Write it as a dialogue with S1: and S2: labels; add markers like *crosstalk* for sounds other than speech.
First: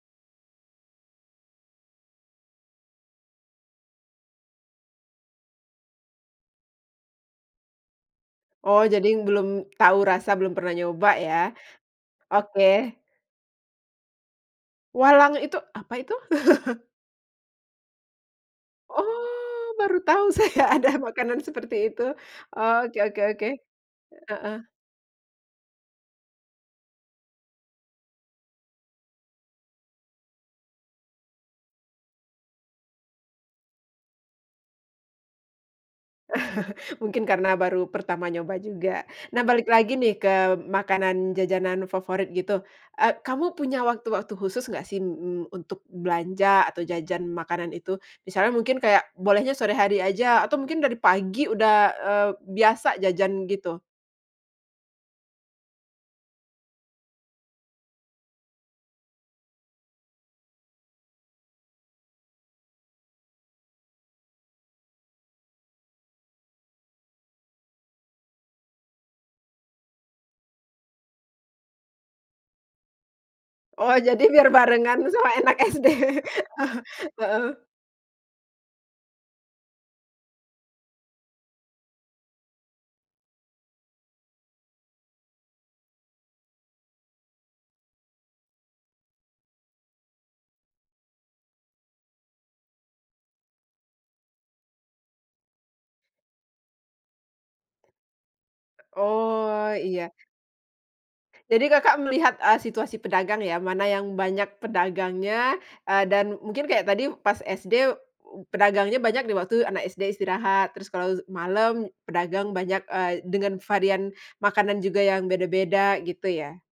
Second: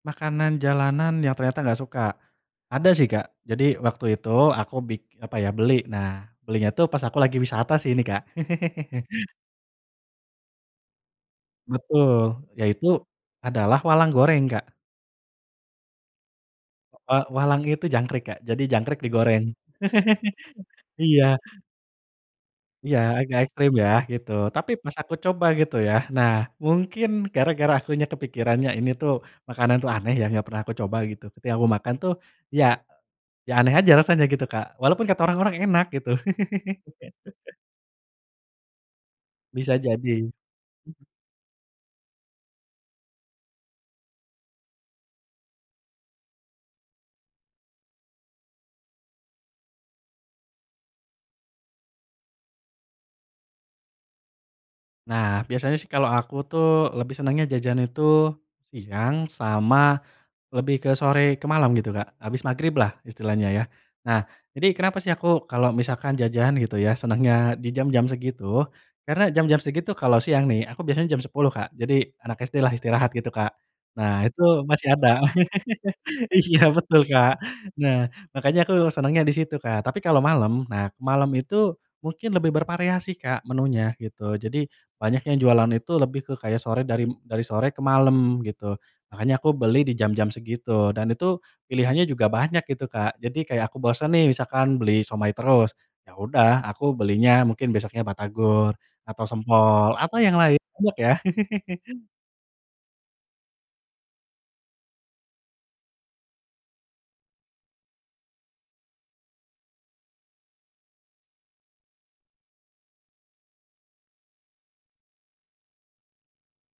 S1: Makanan jalanan yang ternyata gak suka. Ada sih, Kak, jadi waktu itu aku bik apa ya, beli nah belinya tuh pas aku lagi wisata sih ini, Kak.
S2: Oh,
S1: *laughs*
S2: jadi belum tau rasa, belum pernah nyoba ya?
S1: Betul,
S2: Oke.
S1: yaitu adalah walang goreng, Kak.
S2: Walang itu apa itu? *chuckles*
S1: E wa walang itu jangkrik, Kak, jadi jangkrik digoreng.
S2: Oh, baru tahu saya
S1: *chuckles*
S2: ada
S1: Iya.
S2: makanan seperti itu. Oke
S1: Iya,
S2: oke
S1: agak
S2: oke.
S1: ekstrim ya gitu,
S2: Heeh.
S1: tapi pas aku coba gitu yah, nah mungkin gara gara aku nya kepikirannya ini tuh makanan tuh aneh ya gak pernah aku coba gitu. Ketika aku makan tuh ya ya aneh aja rasanya gitu, Kak, walaupun kata orang-orang enak gitu.
S2: *chuckles* Mungkin karena
S1: *laughs*
S2: baru pertama nyoba juga, nah balik
S1: Bisa
S2: lagi nih
S1: jadi.
S2: ke
S1: Mmm.
S2: makanan jajanan favorit gitu, eee, kamu punya waktu-waktu khusus nggak sih m m untuk belanja atau jajan makanan itu? Misalnya mungkin kayak bolehnya sore hari aja atau mungkin dari pagi udah, eee, biasa jajan gitu?
S1: Nah biasanya sih kalau aku tuh lebih senangnya jajan itu siang sama lebih ke sore ke malam gitu, Kak. Habis magriblah istilahnya ya, nah jadi kenapa sih aku kalau misalkan jajan gitu ya senangnya di jam-jam segitu? Karena jam-jam segitu, kalau siang nih aku biasanya jam 10.00, Kak, jadi anak SD-lah istirahat gitu, Kak.
S2: Oh, jadi
S1: Nah itu
S2: biar
S1: masih
S2: barengan
S1: ada,
S2: sama anak SD.
S1: *laughs* iya
S2: *laughs*
S1: betul, Kak.
S2: Heeh.
S1: Nah makanya aku senangnya di situ, Kak. Tapi kalau malem, nah ke malem itu mungkin lebih bervariasi, Kak, menunya gitu, jadi banyak yang jualan itu lebih ke kayak sore dari m dari sore ke malem gitu. Makanya aku beli di jam-jam segitu dan itu pilihannya juga banyak gitu, Kak. Jadi kayak aku bosan nih misalkan beli siomay terus, ya udah aku belinya mungkin besoknya batagor atau
S2: Oh,
S1: sempol
S2: iya.
S1: atau yang lain, banyak ya.
S2: Jadi Kakak
S1: *laughs*
S2: melihat, eee, situasi pedagang ya mana yang banyak pedagangnya, eee, dan mungkin kayak tadi pas SD pedagangnya banyak di waktu anak SD istirahat terus kalau zu malam pedagang banyak, eee, dengan varian makanan juga yang beda-beda gitu ya?